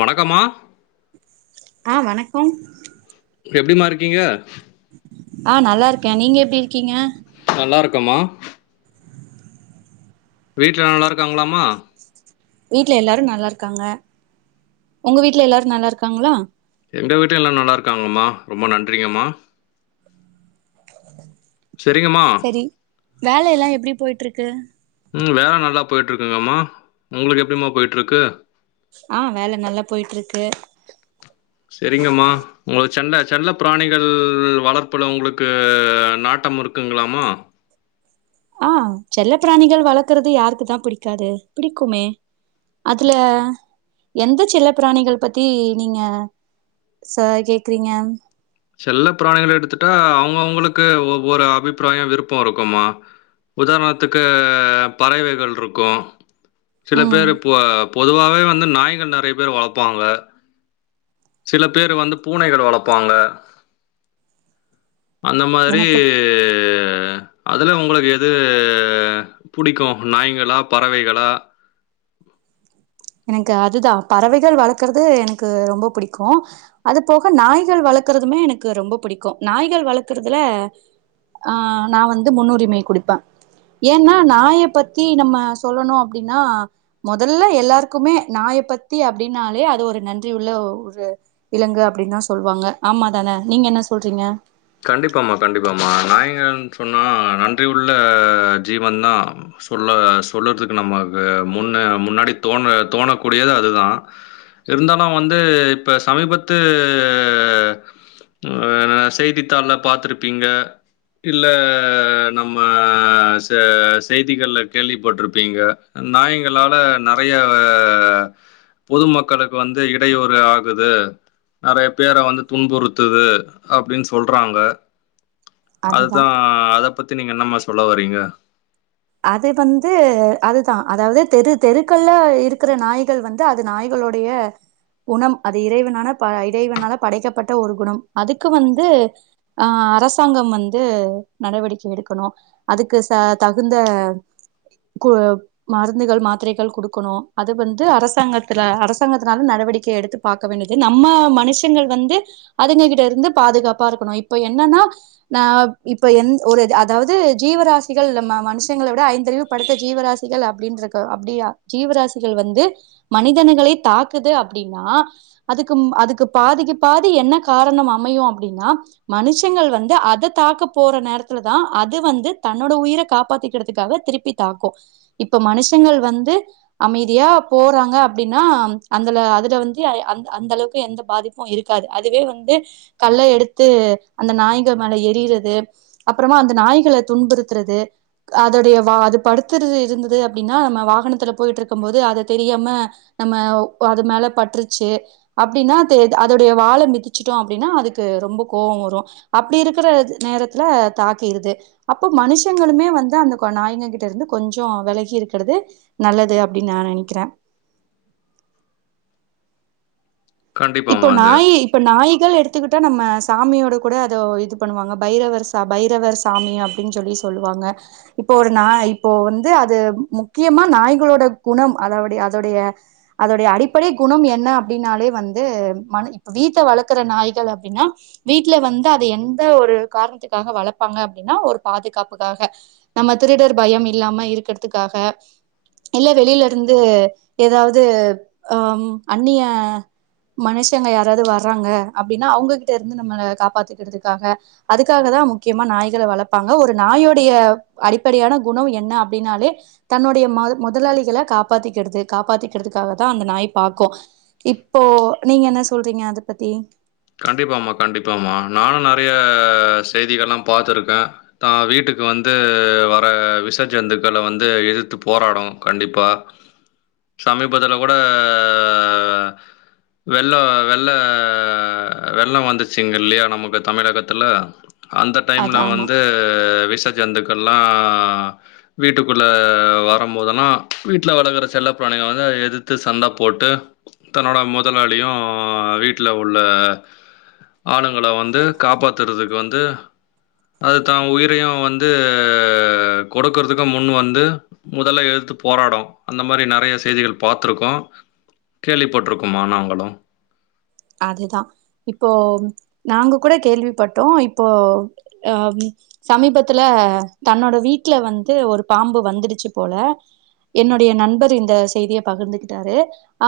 வணக்கம்மா ஆஹ் வணக்கம் எப்பிடிம்மா இருக்கீங்க ஆஹ் நல்லா இருக்கேன் நீங்க எப்பிடி இருக்கீங்க நல்லா இருக்கேம்மா வீட்டுல எல்லா நல்லா இருக்காங்களாம்மா வீட்ல எல்லாரும் நல்லா இருக்காங்க உங்க வீட்ல எல்லாரும் நல்லா இருக்காங்களா எங்க வீட்லயும் எல்லாம் நல்லா இருக்காங்கம்மா ரொம்ப நன்றிங்கம்மா சரிங்கம்மா சரி வேல எல்லாம் எப்பிடி போயிட்டு இருக்கு ம் வேல நல்லா போயிட்டுருக்குங்கம்மா உங்குளுக்கு எப்டிம்மா போயிட்ருக்கு ஆ வேல நல்லா போய்ட்ருக்கு செரிங்கம்மா உங்க செண்ட செல்லப் பிராணிகள் வளர்ப்புல உங்குளுக்கு நாட்டமிருக்குங்ளாம்மா ஆ செல்லப் பிராணிகள் வளக்கிறது யாருக்குதா பிடிக்காது பிடிக்குமே அதுல எந்த செல்லப் பிராணிகள் பத்தி நீங்க ச கேக்குறீங்க செல்லப் பிராணிகள எடுத்துட்டா அவுங்கவுங்களுக்கு ஒவ்வொரு அபிப்ராயோ விருப்போ இருக்கும்மா உதாரணத்துக்கு பறவைகள்ருக்கு. சில ம் பேரு பொ பொதுவாவே வ ந்து நாய்கள் நறைய பேரு வளப்பாங்க சில பேரு வந்து பூனைகள் வளப்பாங்க அந்த மாதிரி எனக்கு அதுல உங்குளுக்கு எது புடிக்கு நாய்ங்களா பறவைகளா எனக்கு அதுதா பறவைகள் வளக்கறது எனக்கு ரொம்ப பிடிக்கு அது போக நாய்கள் வளக்கறதுமே எனக்கு ரொம்ப பிடிக்கு நாய்கள் வளக்கறதுல ஆ நா வந்து முன்னுரிமை குடுப்பே ஏன்னா நாய பத்தி நம்ம சொல்லணு அப்டின்னா மொதல்ல எல்லாரு க்குமே நாயப் பத்தி அப்டின்னாலே அது ஒரு நன்றி உள்ள ஒ ஒரு விலங்கு அப்டின் தா சொல்வாங்க ஆமா தான நீங்க என்ன சொல்றீங்க கண்டிப்பாம்மா, கண்டிப்பாம்மா. நாய்ங்கள்ன்னு சொன்னா நன்றி உள்ள ஜீவன் தா சொல்ல சொல்லறதுக்கு நமக்கு முன்ன முன்னாடி தோண தோணக்கூடியது அதுதா இருந்தாலு வந்து இப்ப சமீபத்து அ எனா செய்தி த்தாள்ல பாத்துருப்பீங்க இல்ல நம்ம செ செய்திகள்ல கேள்விப்பட்ருப்பீங்க நாயங்களால நறையவ பொதுமக்களுக்கு வந்து இடையூறு ஆகுது நறைய பேர வந்து துன்புறுத்துது அப்டின் ஸ் தொல்றாங்க அதுதா அத்தா அதப் பத்தி நீங்க என்னம்மா சொல்ல வரீங்க அது வந்து அதுதா அதாவது தெரு தெருக்கள்ல இருக்கற நாய்கள் வந்து அது நாய்களுடைய குணம் அது இறைவனான ப இறைவனால படைக்கப்பட்ட ஒரு குணம் அதுக்கு வந்து அ அரசாங்கம் வந்து நடவடிக்கை எடுக்கணு அதுக்கு ச த இந்த மருந்துகள் மாத்திரைகள் கொடுக்கணும் அது வந்து அரசாங்கத்துல அரசாங்கத்தினால நடவடிக்கை எடுத்து பார்க்க வேண்டியது நம்ம மனுஷங்கள் வந்து அதுங்ககிட்ட இருந்து பாதுகாப்பா இருக்கணும் இப்ப என்னன்னா அ இப்ப ஒரு அதாவது ஜீவராசிகள் நம்ம மனுஷங்க விட ஐந்தறிவு படுத்த ஜீவராசிகள் அப்படின்ற அப்படியா ஜீவராசிகள் வந்து மனிதன்களை தாக்குது அப்டின்னா அதுக்கு அதுக்கு பாதிக்கு பாதி என்ன காரணம் அமையும் அப்டின்னா மனுஷங்கள் வந்து அதை தாக்க போற நேரத்துல தான் அது வந்து தன்னோட உயிரை காப் கபாத்திக்கிறதுக்காக திருப்பி தாக்கும் இப்ப மனுஷங்கள் வந்து அமைதியா போறாங்க அப்படின்னா அந்தல அதுல வந்து அ அந்த அளவுக்கு எந்த பாதிப்பும் இருக்காது அதுவே வந்து கல்ல எடுத்து அந்த நாய்கள் மேல எறியுறது அப்புறமா அந்த நாய்களை துன்புறுத்துறது அதோடைய வா அது படுத்துறது இருந்தது அப்படின்னா நம்ம வாகனத்துல போயிட்டு இருக்கும் போது அதை தெரியாம நம்ம அது மேல பட்டுருச்சு அப்படின்னா அதோடைய வாழை மிதிச்சிட்டோம் அப்படின்னா அதுக்கு ரொம்ப கோபம் வரும் அப்படி இருக்கிற நேரத்துல தாக்கிடுது அப்ப மனுஷங்களுமே வந் அந்த நாய்க கிட்ட இருந்து கொஞ்சம் விலகி இருக்கிறது நல்லது அப்படின்னு நான் நெனைக்கறா இப்போ கண்டிப்பாம்மா அது. நாய் இப்ப நாய் மக்கள் எடுத்துக்கிட்டா நம்ம சாமியோட கூட அதோ இது பண்ணுவாங்க பைரவர் ச பைரவர் சாமி அப்படின்னு சொல்லி சொல்லுவாங்க இப்போ ஒரு நா இப்போ வந்து அது முக்கியமா நாய்களோட குணம் அதட அதோடைய அதோடைய அடிப்படை குணம் என்ன அப்படின்னாலே வந்து வந்து மன்னு இப்ப வீட்டை வளர்க்குற நாய்கள் அப்படின்னா வீட்டுல வந்து அதை எந்த ஒரு காரணத்துக்காக வளர்ப்பாங்க அப்படின்னா ஒரு பாதுகாப்புக்காக நம்ம திருடர் பயம் இல்லாம இருக்கிறதுக்காக இல்ல வெளியில இருந்து ஏதாவது அ அந்நிய மனுஷங்க யாராவது வர்றாங்க அப்படின்னா அவங்ககிட்ட இருந்து நம்மளை காப்பாத்தக்கிறதுக்காக அதுக்காக தான் முக்கியமா நாய்களை வளர்ப்பாங்க ஒரு நாயுடைய அடிப்படையான குணம் என்ன அப்படின்னாலே தன்னுடைய ம முதலாளிகளை காப்பாத்திக்கிறது காப்பாத்திக்கிறதுக்காக தான் அந்த நாய் பாக்கும் இப்போ நீங்க என்ன சொல்றீங்க அத பத்தி கண்டிப்பாமா கண்டிப்பாம்மா நானும் நிறைய செய்திகள்ல்லா பார்த்தருக்கேன் தா வீட்டுக்கு வந்து வர விச ஜந்துக்களை வந்து எதுத்து போராடும் கண்டிப்பா சமீபத்துல கூட வெள்ள வெள்ள வெள்ளம் வந்துச்சிங்க இல்லையா நமக்கு தமிழகத்துல அந்த அது டைம்ல ஆமா வந்து விஸ் ட்ட ஜந்துக்கள்லா வீட்டுக்குள்ள வரம் போதல்லா வீட்ல வளக்கற செல்லப்பிராணிகள் வந்து எதித்து சண்ட போட்டு தன்னோட மொதலாளியு வீட்ல உள்ள ஆளுங்கல வந்து காப்பாத்தறதுக்கு வந்து அதுத்தா உயிரையு வந்து கொடுக்கறதுக்கு முன் வந்து முதல்ல எதுத்து போராடு அந்த மாரி நறைய செய்திகள் பாத்துருக்கோ கேள்விப்பட்ருக்கும்மா நாங்களு அதுதா இப்போ நாங்க கூட கேள்விப்பட்டோ இப்போ அ ம் சமீபத்துல தன்னோட வீட்ல வந்து ஒரு பாம்பு வந்துடுச்சு போல என்னுடைய நண்பர் இந்த செய்திய பகிர்ந்துகிட்டாரு ஆ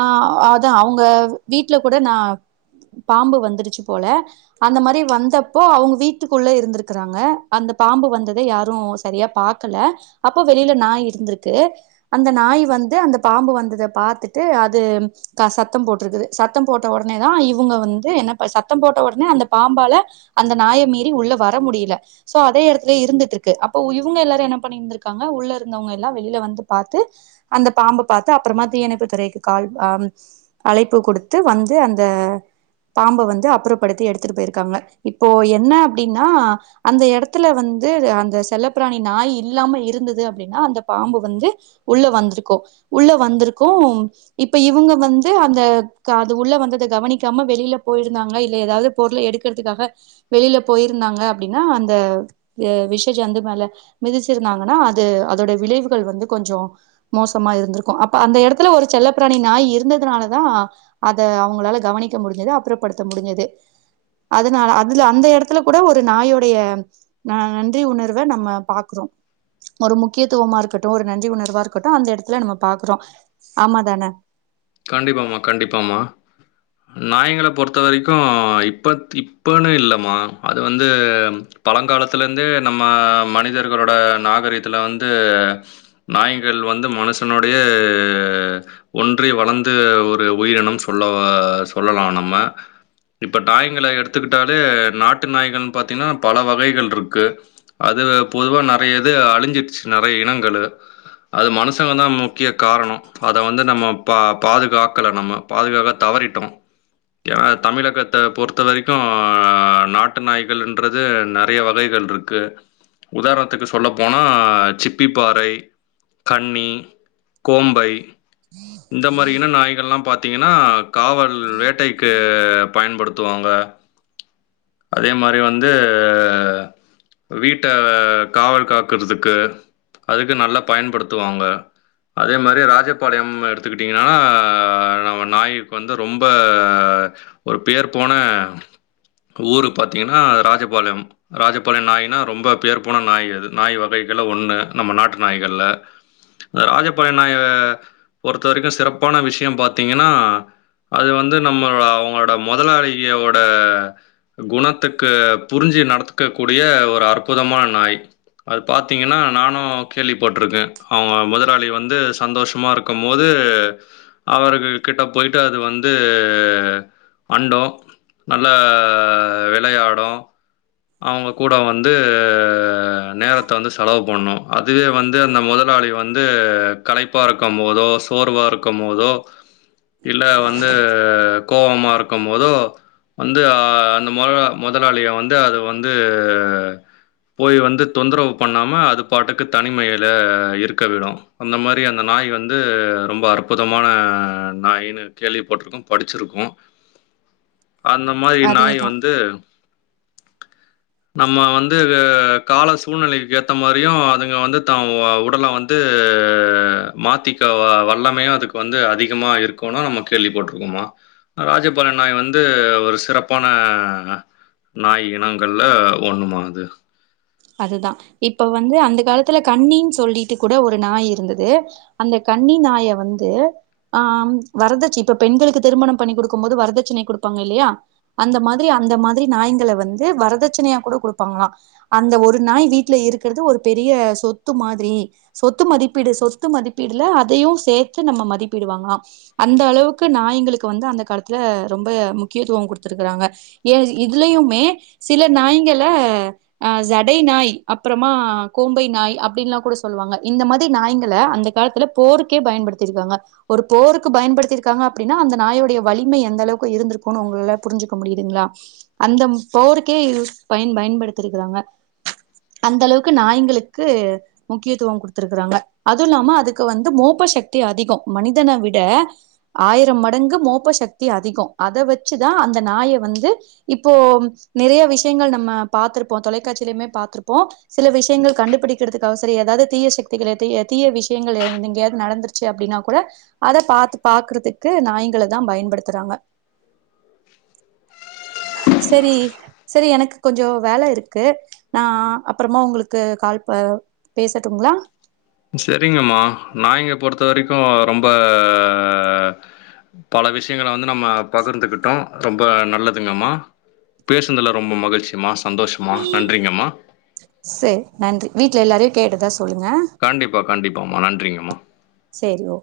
அதா அவுங்க வீட்ல கூட நா பாம்பு வந்துருச்சு போல அந்த மாரி வந்தப்போ அவுங்க வீட்டுக்குள்ள இருந்திருக்கறாங்க அந்த பாம்பு வந்தத யாரு சரியா பாக்கல அப்போ வெளியில நாய் இருந்திருக்கு அந்த நாய் வந்து அந்த பாம்பு வந்தத பாத்துட்டு அது க சத்தம் போட்ருக்குது சத்தம் போட்ட ஒட னேதா இவுங்க வந்து என்ன ப சத்தம் போட்ட ஒடனே அந்த பாம்பால அந்த நாய மீறி உள்ள வர முடியில சோ அதே எடத்லியே இருந்துட்ருக்கு அப்ப உ இவுங்க எல்லாரு என்ன பண்ணிந்திருக்காங்க உள்ள இருந்தவங்க எல்லா வெளியில வந்து பாத்து அந்த பாம்ப பாத்து அப்பறமா தீயணைப்பு துறைக்கு கால் அம் அழைப்பு குடுத்து வந் து அந்த பாம்ப வந்து அப்புறப்படுத்தி எடுத்துட்டு போய்ருக்காங்க இப்போ என்ன அப்டின்னா அந்த எடத்துல வந்து அந்த செல்லப்பிராணி நாய் இல்லாம இருந்துது அப்டினா அந்த பாம்பு வந்து உள்ள வந்திருக்கு உள்ள வந்திருக்கும் இப்ப இவுங்க வந்து அந்த க து உள்ள வந்தத கவனிக்காம வெளியில போயிருந்தாங்க இல்ல எதாவது பொருள எடுக்கறதுக்காக வெளியில போயிருந்தாங்க அப்டினா அந்த எ விஷ ஜந்து மேல மிதிச்சிருந்தாங்கனா அது அதோட விளைவுகள் வந்து கொஞ்சோ மோசமா இருந்திருக்கு அப்ப அந்த எடத்துல ஒரு செல்லப்பிராணி நாய் இருந்ததுனாலதா அத அவுங்களால கவனிக்க முடிஞ்சுது அப்புறப்படுத்த முடிஞ்சுது அதனால அதுல அந்த எடத்துல கூட ஒரு நாயுடைய ந நன்றி உணர்வ நம்ம பாக்குறோ ஒரு முக்கியத்துவமா இருக்கட்டு ஒரு நன்றி உணர்வா இருக்கட்டு அந்த எடத்துல நம்ம பாக்குறோ ஆமா தான கண்டிபாமா கண்டிப்பாமா நாய்ங்கள பொறுத்த வரிக்கு இப்பத் இப்பனு இல்லம்மா அது வந்து பழங்காலத்துலந்தே நம்ம மனிதர்களோட நாகரிகத்துல வந்து நாய்கள் வந்து மனுஷனோடயே ஒன்றி வள ந்து ஒரு உயிரினம் சொல்லவ சொல்லலா நம்ம இப்ப டாய்ங்கள எடுத்துக்கிட்டாலே நாட்டு நாய்கள்ன் பாத்தீங்னா பல வகைகள்ருக்கு அதுல பொதுவா நறைய இது அழிஞ்சிட்ச்சு நறைய இனங்களு அது மனுஷங்க தா முக்கிய காரணோ அத வந்து நம்ம பா பாதுகாக்கல நம்ம பாதுகாக்க தவறிட்டம் ஏனா தமிழகத்த பொறுத்த வரிக்கு நாட்டு நாய்கள்ன்றது நறைய வகைகள்ருக்கு உதாரத்துக்கு சொல்லப்போனா சிப்பிப்பாறை கன்னி கோம்பை ன் ந்த மாரி இன நாய்கள்ல்லாம் பாத்தீங்கனா காவல் வேட்டைக்கு பயன்படுத்துவாங்க அதே மாரி வந்து வீட்ட வ காவல் காக்குறதுக்கு அதுக்கு நல்லா பயன்படுத்துவாங்க அதே மாரி ராஜபாளையம் எடு த்துக்கிட்டீங்கனா நம்ம நாய்க்கு வந்து ரொம்ப ஒரு பேர்போன ஊரு பாத்தீங்கனா ராஜபாளையம் ராஜபாளைய நாய்னா ரொம்ப பேர் போன நாய் அது நாய் வகைகள்ல ஒண்ணு நம்ம நாட்டு நாய்கள்ல இந்த ராஜபாளைய நாய பொறுத்த வரிக்கு சிறப்பான விஷ்யம் பாத்தீங்கனா அது வந்து நம்மளோட அவுங்களோட மொதலாளியோட குணத்துக்கு புரிஞ்சு நடத்துக்கக் கூடிய ஒரு அற்புதமான நாய் அது பாத்தீங்கன்னா நானு கேள்விப்பட்ருக்கே அவுங்க முதலாளி வந்து சந்தோஷமாரு க்கும்மோது அவர்கள் கிட்ட போய்ட்டு அது வந்து அண்டு நல்லா விளையாடு அவுங்க கூட வந்து நேரத்த வந்து செலவு பண்ணு அதுவே வந்து அந்த முதலாளி வந்து களைப்பாருக் க்கம்மோதோ சோர்வாருக்கும் மோதோ இல்ல வந்து கோவமா இருக்கம் மோதோ வந்து அ அந்த மொரலா மொதலாளிய வந்து அது வந்து போய் வந்து தொந்தரவு பண்ணாம அது பாட்டுக்கு தனிமையில இருக்க விடு அந்த மாரி அந்த நாய் வ ந்து ரொம்ப அற்புதமான நாய்னு கேள்வி பட்ருக்கோ படிச்சிருக்கோ அந்த மாயி நாய் அதேதா வந்து நம்ம வந்து வெ கால சூழ்நிலைள்க் ஏத்த மாரியு அதுங்க வந்து தா வ உடல்ல வந்து மாத்தி ட்ட வ வல்லமையு அதுக்கு வந்து அதிகமா இருக்குனு நம்ம கேள்வி பட்ருக்கோமா அ ராஜபாள்ய நாய் வந்து ஒரு சிறப்பான நாய் இனங்கள்ல ஒண்ணுமா அது அதுதா இப்ப வந்து அந்த காலத்துல கன்னின் சொல்லிட்டு கூட ஒரு நாய் இருந்தது அந்த கன்னி நாய வந்து ஆம் வரதட்சி இப்ப பெண்களுக்கு திருமணம் பண்ணி குடுக்கம் போது வரதட்சணை குடுப்பாங்க இல்லையா அந்த மாதிரி அந்த மாதிரி நாய்ங்கள வந்து வரதட்சணையா கூட குடுப்பாங்களா அந்த ஒரு நாய் வீட்ல இருக்கறது ஒரு பெரிய சொத்து மாதிரி சொத்து மதிப்பீடு சொத்து மதிப்பீடுல அதையு சேத்து நம்ம மதிப்பீடுவாங்களா அந்த அளவுக்கு நாய்ங்களுக்கு வந்து அந்த காலத்துல ரொம்ப முக்கியத்துவம் குடுத்துருக்கறாங்க ஏ இதுலயுமே சில நாய்ங்கள அ ஜடை நாய் அப்பறமா கோம்பை நாய் அப்டின்லா கூட சொல்வாங்க இந்த மாதி நாய்ங்கள அந்த காலத்துல போருக்கே பயன்படுத்திருக்காங்க ஒரு போருக்கு பயன்படுத்திருக்காங்க அப்டின்னா அந்த நாயுடைய வலிமை எந்த அளவுக்கு இருந்துருக்குனு உங்கள்ல புரிஞ்சுக்க முடிதுங்ளா அந்தம் போருக்கே யூஸ் பயன் பயன்படுத் படுத்திருக்காங்க அந்த அளவுக்கு நாய்ங்களுக்கு முக்கியத்துவம் கொடுத்திருக்காங்க அது இல்லாம அதுக்கு வந்து மோப்ப சக்தி அதிகம் மனிதனை விட ஆயிரம் மடங்கு மோப்ப சக்தி அதிகம் அத வச்சுதான் அந்த நாயை வந்து இப்போ நிறைய விஷயங்கள் நம்ம பாத்திருப்போம் தொலைக்காட்சிலேயுமே பா்த்திருப்போம் சில விஷயங்கள் கண்டுபிடிக்கிறதுக்காக சரி ஏதாவது தீய சக்திகளை தீய விஷயங்கள் எங்காயவுது நடந்துருச்சு அப்படின்னா கூட அத பா பாக்குறதுக்கு நாய்ங்களை தான் பயன்படுத்துறாங்க சரி சரி எனக்கு கொஞ்சம் வேலை இருக்கு நான் அப்புறமா உங்களுக்கு கால் ப பேசட்டும்ங்களா சரிங்கம்மா நாய்ங்க பொறுத்த வரைக்கும் ரொம்ப பல விஷயங்களா வந்து நம்ம பகிர்ந்துகிட்டோம் ரொம்ப நல்லதுங்கம்மா பேசுன்துல ரொம்ப மகிழ்ச்சிமா சரி நன்றி வீட்ல எல்லாரையும் கேட்டதா சொல்லுங்க கண்டிப்பா கண்டிப்பாமா நன்றிங்கம்மா சரி ஓ